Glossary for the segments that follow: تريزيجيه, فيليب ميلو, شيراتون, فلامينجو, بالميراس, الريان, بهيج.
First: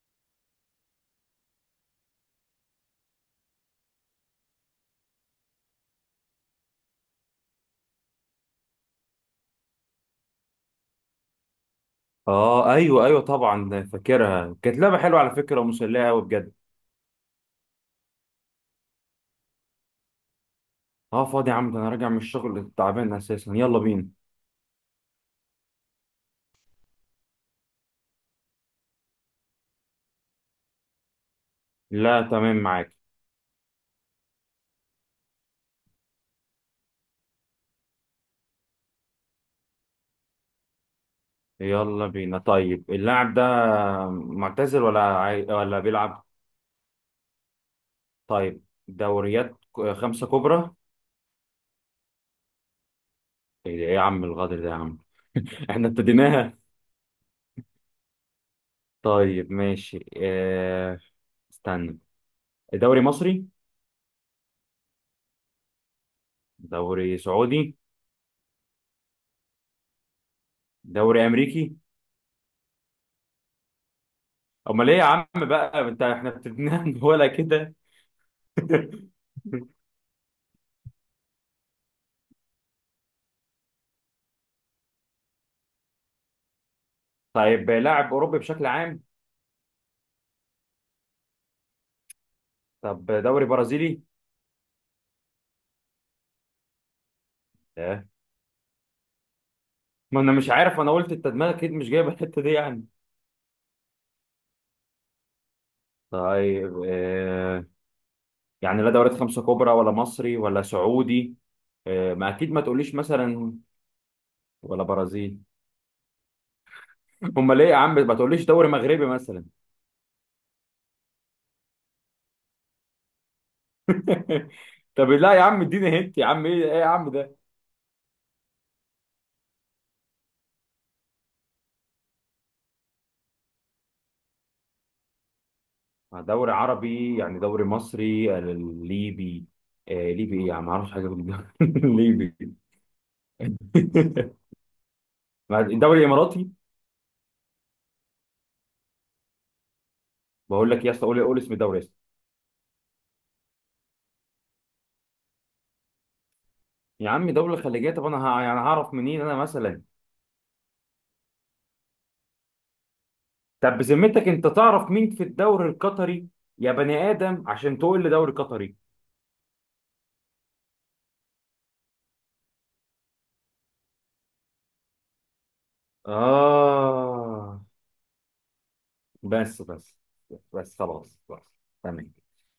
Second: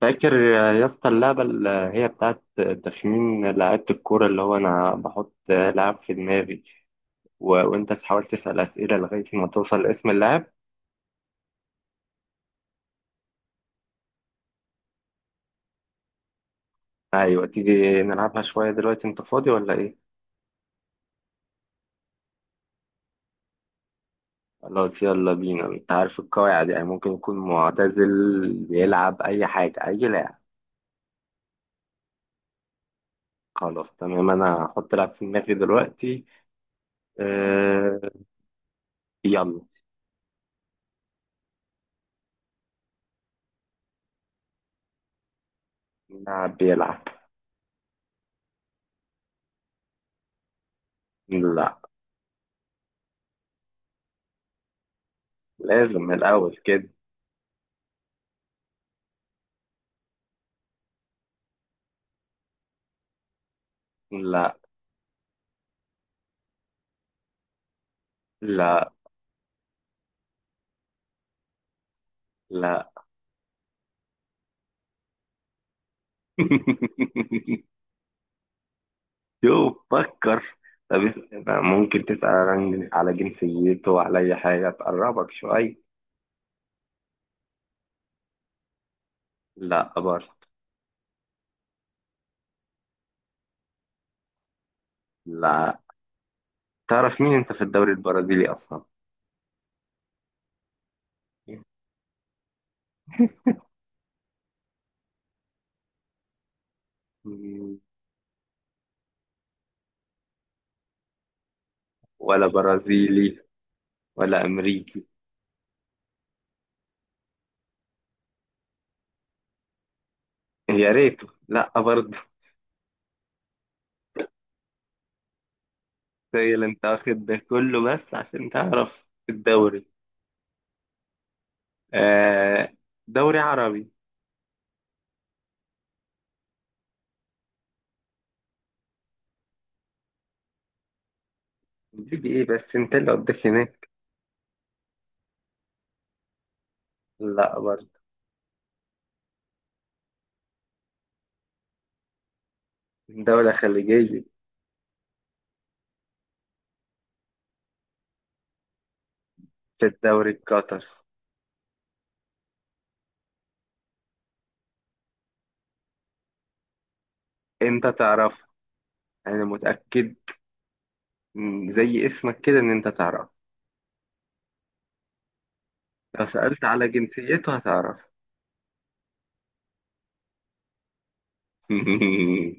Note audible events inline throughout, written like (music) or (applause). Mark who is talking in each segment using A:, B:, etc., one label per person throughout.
A: فاكر يا اسطى اللعبة اللي هي بتاعت تخمين لعيبة الكورة، اللي هو أنا بحط لاعب في دماغي وأنت تحاول تسأل أسئلة لغاية ما توصل لاسم اللاعب.
B: اه، ايوه ايوه، طبعا فاكرها. كانت لعبه حلوه على فكره ومسليه قوي بجد.
A: أيوة، تيجي نلعبها شوية دلوقتي؟ أنت فاضي ولا إيه؟
B: اه، فاضي يا عم، ده انا راجع من الشغل تعبان اساسا. يلا بينا.
A: خلاص، يلا بينا. أنت عارف القواعد، يعني ممكن يكون معتزل، بيلعب أي حاجة، أي لاعب.
B: لا، تمام معاك.
A: خلاص تمام، أنا هحط لاعب في دماغي دلوقتي. أه... يلا.
B: يلا بينا. طيب، اللاعب ده معتزل ولا ولا بيلعب؟
A: لاعب بيلعب.
B: طيب، دوريات خمسه كبرى.
A: لا.
B: إيه يا عم الغدر ده يا عم؟ (laughs) احنا
A: لازم الأول
B: ابتديناها.
A: كده.
B: طيب ماشي. اه... استنى. دوري مصري.
A: لا.
B: دوري سعودي.
A: لا.
B: دوري امريكي.
A: لا.
B: امال ايه يا عم بقى انت، احنا ابتديناها من ولا
A: (laughs)
B: كده؟ (laughs)
A: شوف، فكر. طب ممكن تسأل على جنسيته وعلى أي حاجة تقربك شوية.
B: طيب، لاعب اوروبي بشكل عام؟
A: لا برضه.
B: طب دوري برازيلي؟
A: لا. تعرف مين أنت في الدوري
B: آه.
A: البرازيلي أصلا؟
B: ما انا مش عارف، انا قلت انت دماغك اكيد مش جايبه الحته دي يعني.
A: (laughs)
B: طيب. آه.
A: مم.
B: يعني لا دوريات خمسه كبرى ولا مصري ولا سعودي. آه. ما
A: ولا
B: اكيد ما تقوليش
A: برازيلي،
B: مثلا
A: ولا
B: ولا
A: أمريكي.
B: برازيل. امال ليه يا عم ما تقوليش دوري مغربي مثلا؟
A: يا ريته. لا برضه.
B: (laughs) طب لا يا عم، اديني هنت يا عم، ايه
A: تخيل
B: ايه
A: أنت
B: يا عم
A: واخد ده
B: ده؟
A: كله بس عشان تعرف الدوري. آه، دوري عربي.
B: دوري عربي يعني دوري مصري. ليبي. آه ليبي، ايه يا عم ما اعرفش حاجه في الدوري (laughs)
A: بيجي
B: الليبي.
A: إيه بس؟ أنت اللي قدك هناك.
B: (laughs) الدوري الاماراتي.
A: لا برضه.
B: بقول لك يا اسطى، قول قول اسم دوله يا اسطى.
A: دولة خليجية.
B: يا عم دوله خليجيه، طب انا يعني هعرف منين انا مثلا؟
A: في الدوري القطري.
B: طب بذمتك انت تعرف مين في الدوري القطري؟ يا بني ادم عشان
A: انت
B: تقول لي دوري
A: تعرفها،
B: قطري.
A: انا متأكد. زي اسمك كده، ان انت تعرفها. لو سألت على جنسيته
B: اه.
A: هتعرف.
B: بس بس. بس خلاص خلاص. تمام.
A: (laughs)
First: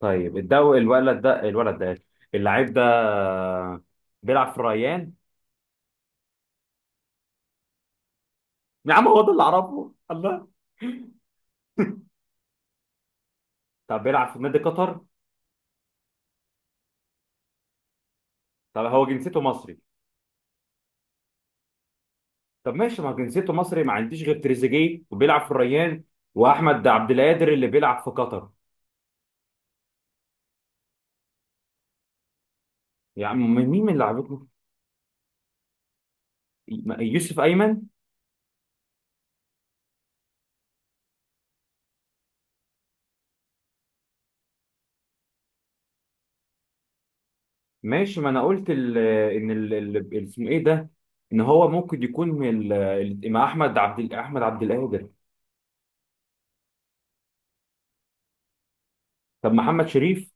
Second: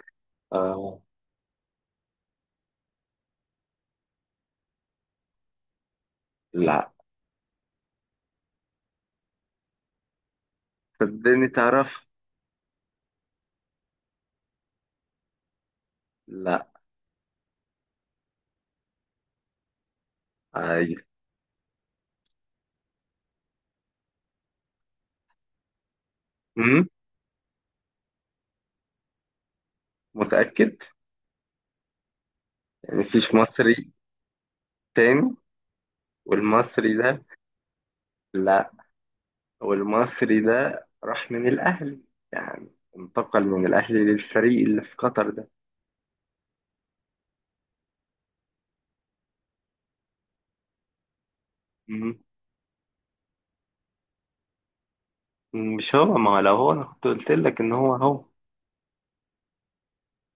B: طيب
A: آه.
B: الولد ده اللعيب ده بيلعب في الريان؟
A: لا،
B: يا عم هو ده اللي اعرفه، الله.
A: صدقني تعرف.
B: طب بيلعب في نادي قطر؟
A: لا.
B: طب هو جنسيته مصري؟
A: ايوه.
B: طب ماشي، ما جنسيته مصري، ما عنديش غير تريزيجيه وبيلعب في الريان،
A: م؟
B: واحمد عبد القادر اللي بيلعب في قطر.
A: متأكد، يعني
B: يا
A: مفيش
B: عم مين مين
A: مصري
B: اللي لعبته؟
A: تاني؟ والمصري ده؟
B: يوسف ايمن.
A: لا. والمصري ده راح من الاهلي، يعني انتقل من الاهلي للفريق اللي في قطر ده.
B: ماشي، ما انا قلت ال ان ال- ال- اسمه ايه ده، ان هو ممكن
A: م؟
B: يكون من مع احمد عبد القادر.
A: مش هو. ما هو لو هو، انا كنت قلت لك ان هو هو.
B: طب محمد شريف.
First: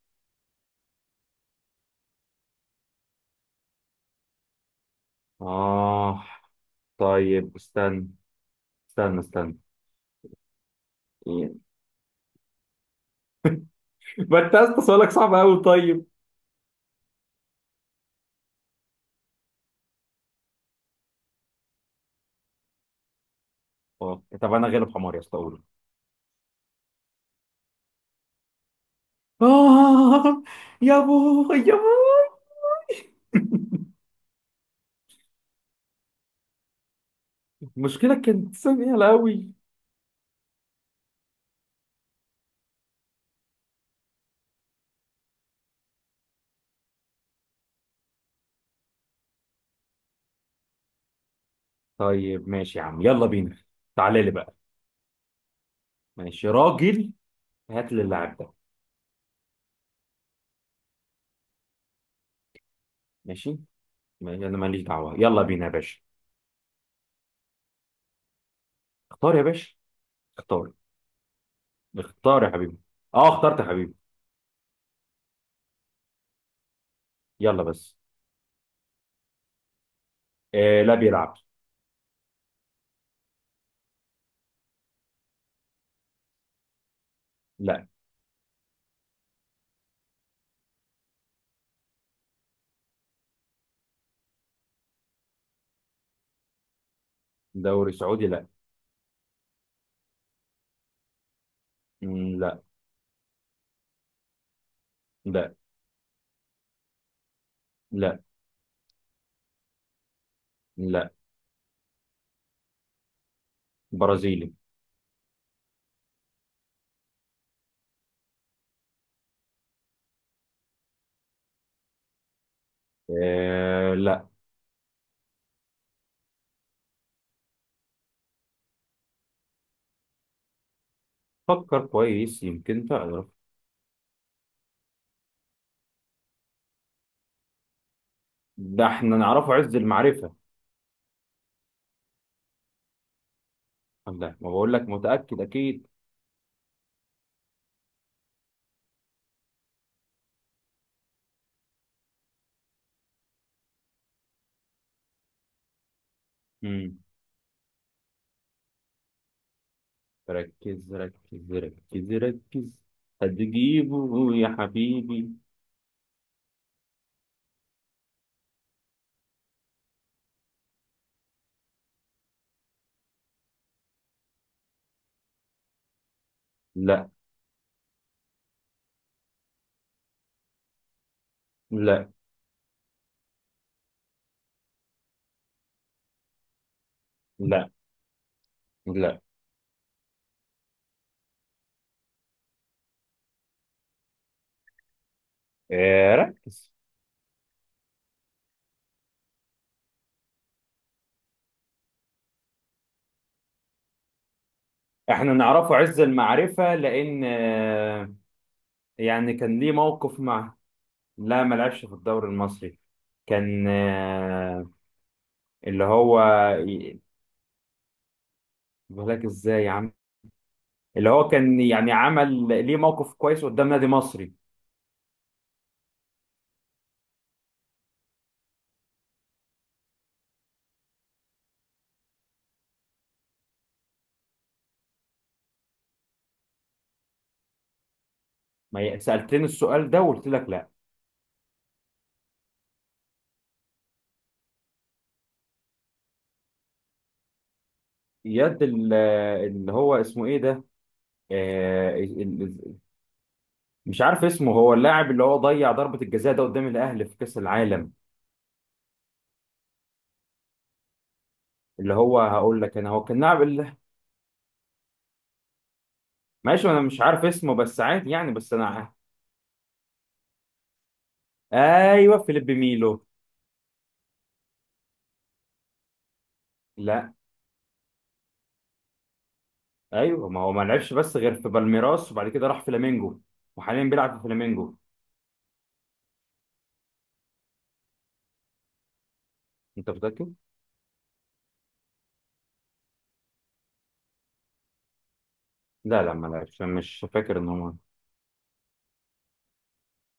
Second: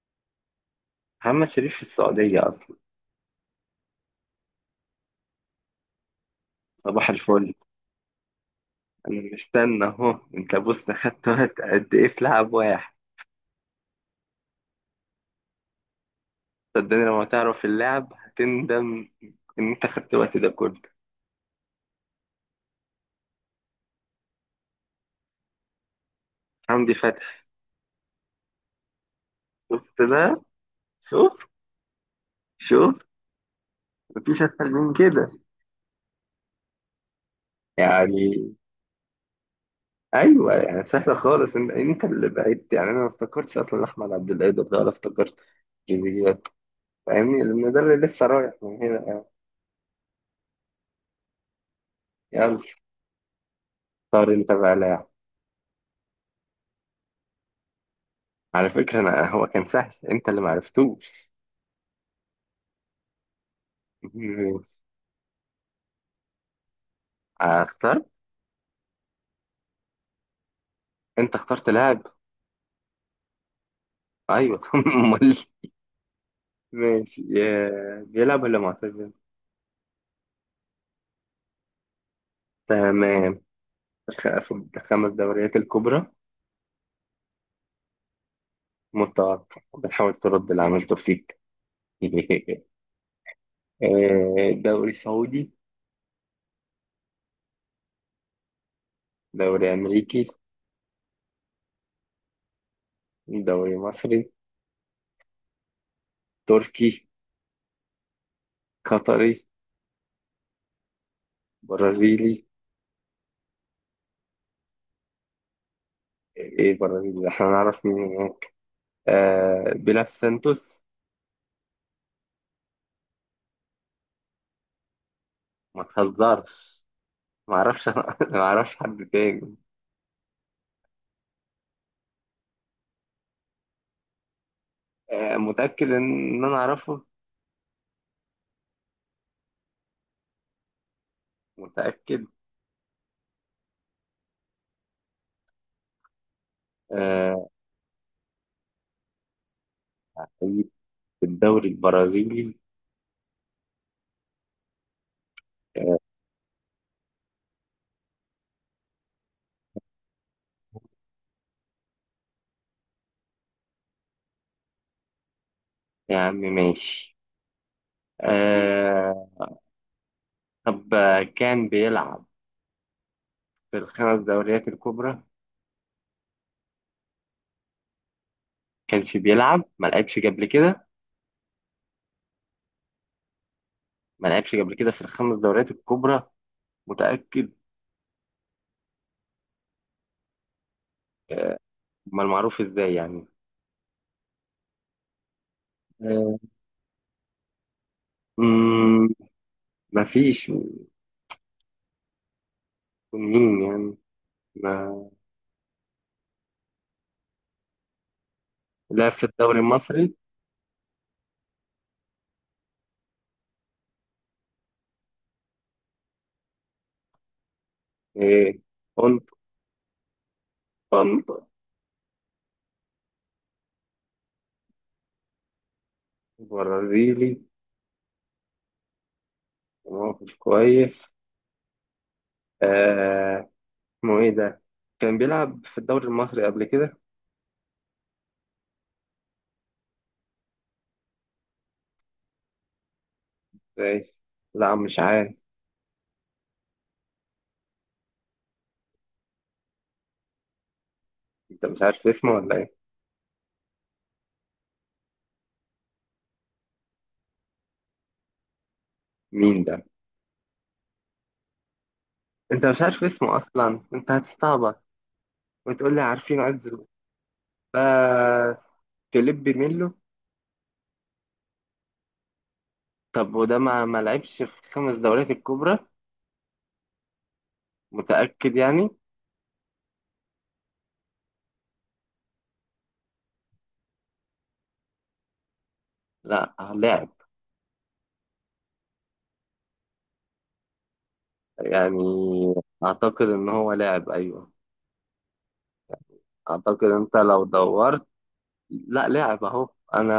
A: محمد شريف في السعودية اصلا.
B: اه.
A: صباح الفل.
B: طيب استنى. استنى
A: أنا
B: استنى.
A: مستنى أهو. أنت بص أخدت وقت
B: (laughs)
A: قد إيه في لعب واحد!
B: ما انت يا اسطى سؤالك صعب قوي. طيب.
A: صدقني لما تعرف اللعب هتندم إن أنت أخدت الوقت ده كله.
B: اه طب انا غالب حمار يا اسطى، قول.
A: حمدي فتحي. شفت ده؟
B: آه. يا
A: شفت؟
B: بوي يا بوي.
A: شفت؟ مفيش أسهل من كده
B: (laughs) المشكلة
A: يعني.
B: كانت سمينة أوي.
A: أيوه، يعني سهلة خالص. أنت اللي بعدت، يعني أنا ما افتكرتش أصلا أحمد عبد القادر ده، ولا افتكرت جزئيات. فاهمني، لأن ده اللي لسه رايح من هنا يعني.
B: طيب
A: يلا،
B: ماشي يا عم، يلا بينا. تعالى
A: اختار
B: لي
A: أنت
B: بقى.
A: بقى لاعب.
B: ماشي راجل. هات لي اللاعب ده.
A: على فكرة أنا هو كان سهل، أنت اللي معرفتوش.
B: ماشي.
A: (laughs)
B: أنا
A: ماشي.
B: ماليش دعوة، يلا بينا يا باشا.
A: آه، اختار.
B: اختار يا باشا. اختار.
A: انت اخترت لاعب؟
B: اختار يا حبيبي. اه اخترت يا حبيبي.
A: ايوه. (laughs) طب امال. ماشي.
B: يلا بس.
A: آه، بيلعب ولا معتزل؟
B: آه، لا بيلعب.
A: تمام. في الخمس دوريات الكبرى؟
B: لا.
A: متوقع، بنحاول ترد اللي عملته فيك. (laughs) آه، دوري سعودي.
B: دوري سعودي لا.
A: دوري امريكي.
B: مم، لا.
A: دوري مصري.
B: لا.
A: تركي.
B: لا.
A: قطري.
B: لا.
A: برازيلي؟
B: برازيلي.
A: ايه برازيلي؟ احنا نعرف مين؟ آه، بيلعب في سانتوس.
B: آه لا.
A: ما تهزرش. ما اعرفش. (laughs) انا ما اعرفش حد تاني.
B: فكر كويس يمكن تعرف.
A: آه، متأكد ان انا اعرفه.
B: ده احنا نعرفه عز المعرفة.
A: متأكد.
B: ده ما بقول لك متأكد أكيد.
A: آه، في الدوري البرازيلي. آه،
B: مم. ركز ركز ركز ركز. هتجيبه يا حبيبي.
A: يا عم ماشي. آه، طب كان بيلعب في الخمس دوريات الكبرى؟
B: لا.
A: كانش بيلعب؟ ما لعبش قبل كده؟
B: لا.
A: ما لعبش قبل كده في الخمس دوريات الكبرى؟ متأكد؟
B: لا. لا.
A: آه، امال معروف ازاي يعني؟
B: اه،
A: آه،
B: ركز.
A: مم، مفيش. مين يعني؟ ما
B: احنا نعرفه عز المعرفة لأن آه،
A: لا، في
B: يعني
A: الدوري
B: كان ليه
A: المصري؟
B: موقف مع- لا ما لعبش في الدوري المصري. كان آه، اللي هو-
A: إيه،
B: بقول لك
A: كنت
B: ازاي يا عم. اللي هو
A: كنت
B: كان يعني عمل ليه موقف كويس قدام نادي مصري.
A: برازيلي. موقف كويس. آه، اسمه ايه ده؟ كان بيلعب في الدوري المصري قبل كده؟
B: ما سألتني السؤال ده وقلت لك لا.
A: ازاي؟ لا، مش عارف.
B: يد ال- اللي هو اسمه ايه ده؟
A: انت مش
B: آه،
A: عارف اسمه ولا ايه؟
B: مش عارف اسمه. هو اللاعب اللي هو ضيع ضربة الجزاء ده قدام الاهلي في كأس العالم.
A: مين ده؟
B: اللي هو، هقول
A: انت
B: لك
A: مش
B: انا
A: عارف
B: هو كان
A: اسمه
B: لاعب
A: اصلا، انت هتستعبط وتقول لي عارفين
B: معلش
A: عز؟
B: انا مش عارف اسمه بس عادي يعني، بس
A: بس.
B: انا
A: فيليب ميلو.
B: ايوه فيليب ميلو.
A: طب وده ما لعبش في خمس دوريات الكبرى؟
B: لا.
A: متأكد يعني؟
B: ايوه، ما هو ما لعبش بس غير في بالميراس، وبعد كده راح فلامينجو. وحاليا بيلعب في فلامينجو.
A: لا، لعب
B: انت متأكد؟
A: يعني. اعتقد ان هو لاعب، ايوه.
B: لا لا، ما لعبش. أنا
A: اعتقد
B: مش
A: انت
B: فاكر
A: لو
B: ان هو.
A: دورت. لا، لاعب اهو. انا،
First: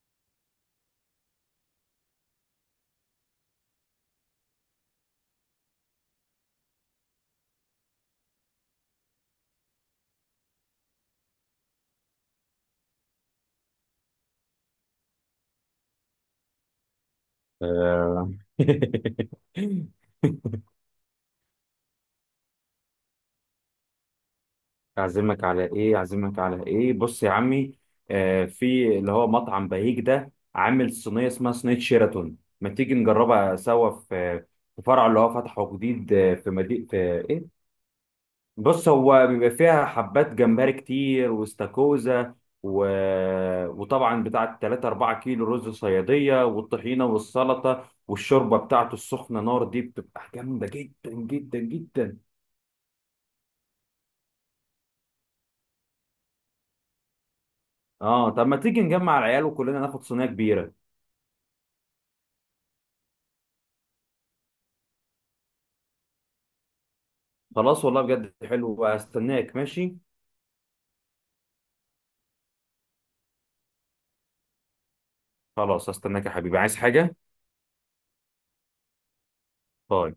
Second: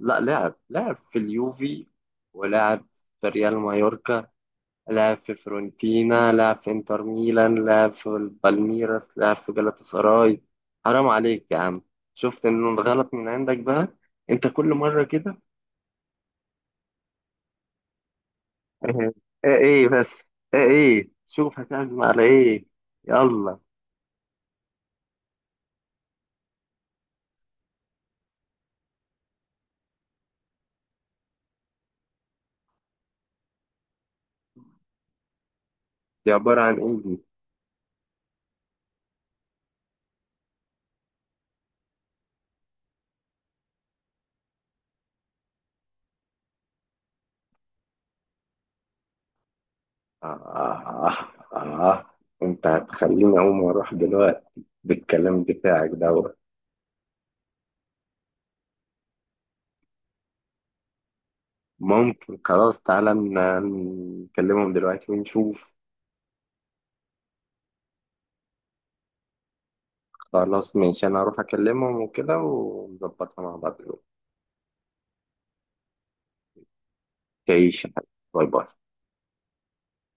A: لا، لاعب في اليوفي، ولاعب في ريال مايوركا. لعب في فرونتينا، لعب في انتر ميلان، لعب في البالميراس، لعب في جالاتا سراي. حرام عليك يا عم. شفت ان الغلط من عندك بقى؟ انت كل مرة كده.
B: آه.
A: (laughs) ايه ايه
B: (laughs)
A: بس. ايه ايه، شوف هتعزم على ايه؟ يلا.
B: اعزمك على ايه؟ اعزمك على ايه؟ بص يا عمي، آه، في اللي هو مطعم بهيج ده عامل صينيه اسمها صينيه شيراتون. ما تيجي نجربها سوا في فرع اللي هو فتحه جديد،
A: دي
B: آه، في
A: عبارة عن
B: مدينه في-
A: ايه دي؟
B: ايه؟ بص، هو بيبقى فيها حبات جمبري كتير واستاكوزا و... وطبعا بتاعه 3 4 كيلو رز صياديه والطحينه والسلطه والشوربه بتاعته السخنه نار، دي بتبقى
A: آه
B: جامده
A: آه.
B: جدا جدا
A: آه آه.
B: جدا.
A: انت هتخليني اقوم واروح دلوقتي بالكلام بتاعك دوت!
B: اه، طب ما تيجي نجمع العيال وكلنا ناخد صينيه كبيره.
A: ممكن. خلاص، تعالى نكلمهم دلوقتي ونشوف.
B: خلاص والله بجد حلو، هستناك ماشي.
A: خلاص ماشي، انا هروح اكلمهم وكده ونظبطها مع بعض.
B: خلاص هستناك يا حبيبي، عايز حاجة؟
A: تعيش يا حبيبي. باي باي.
B: باي.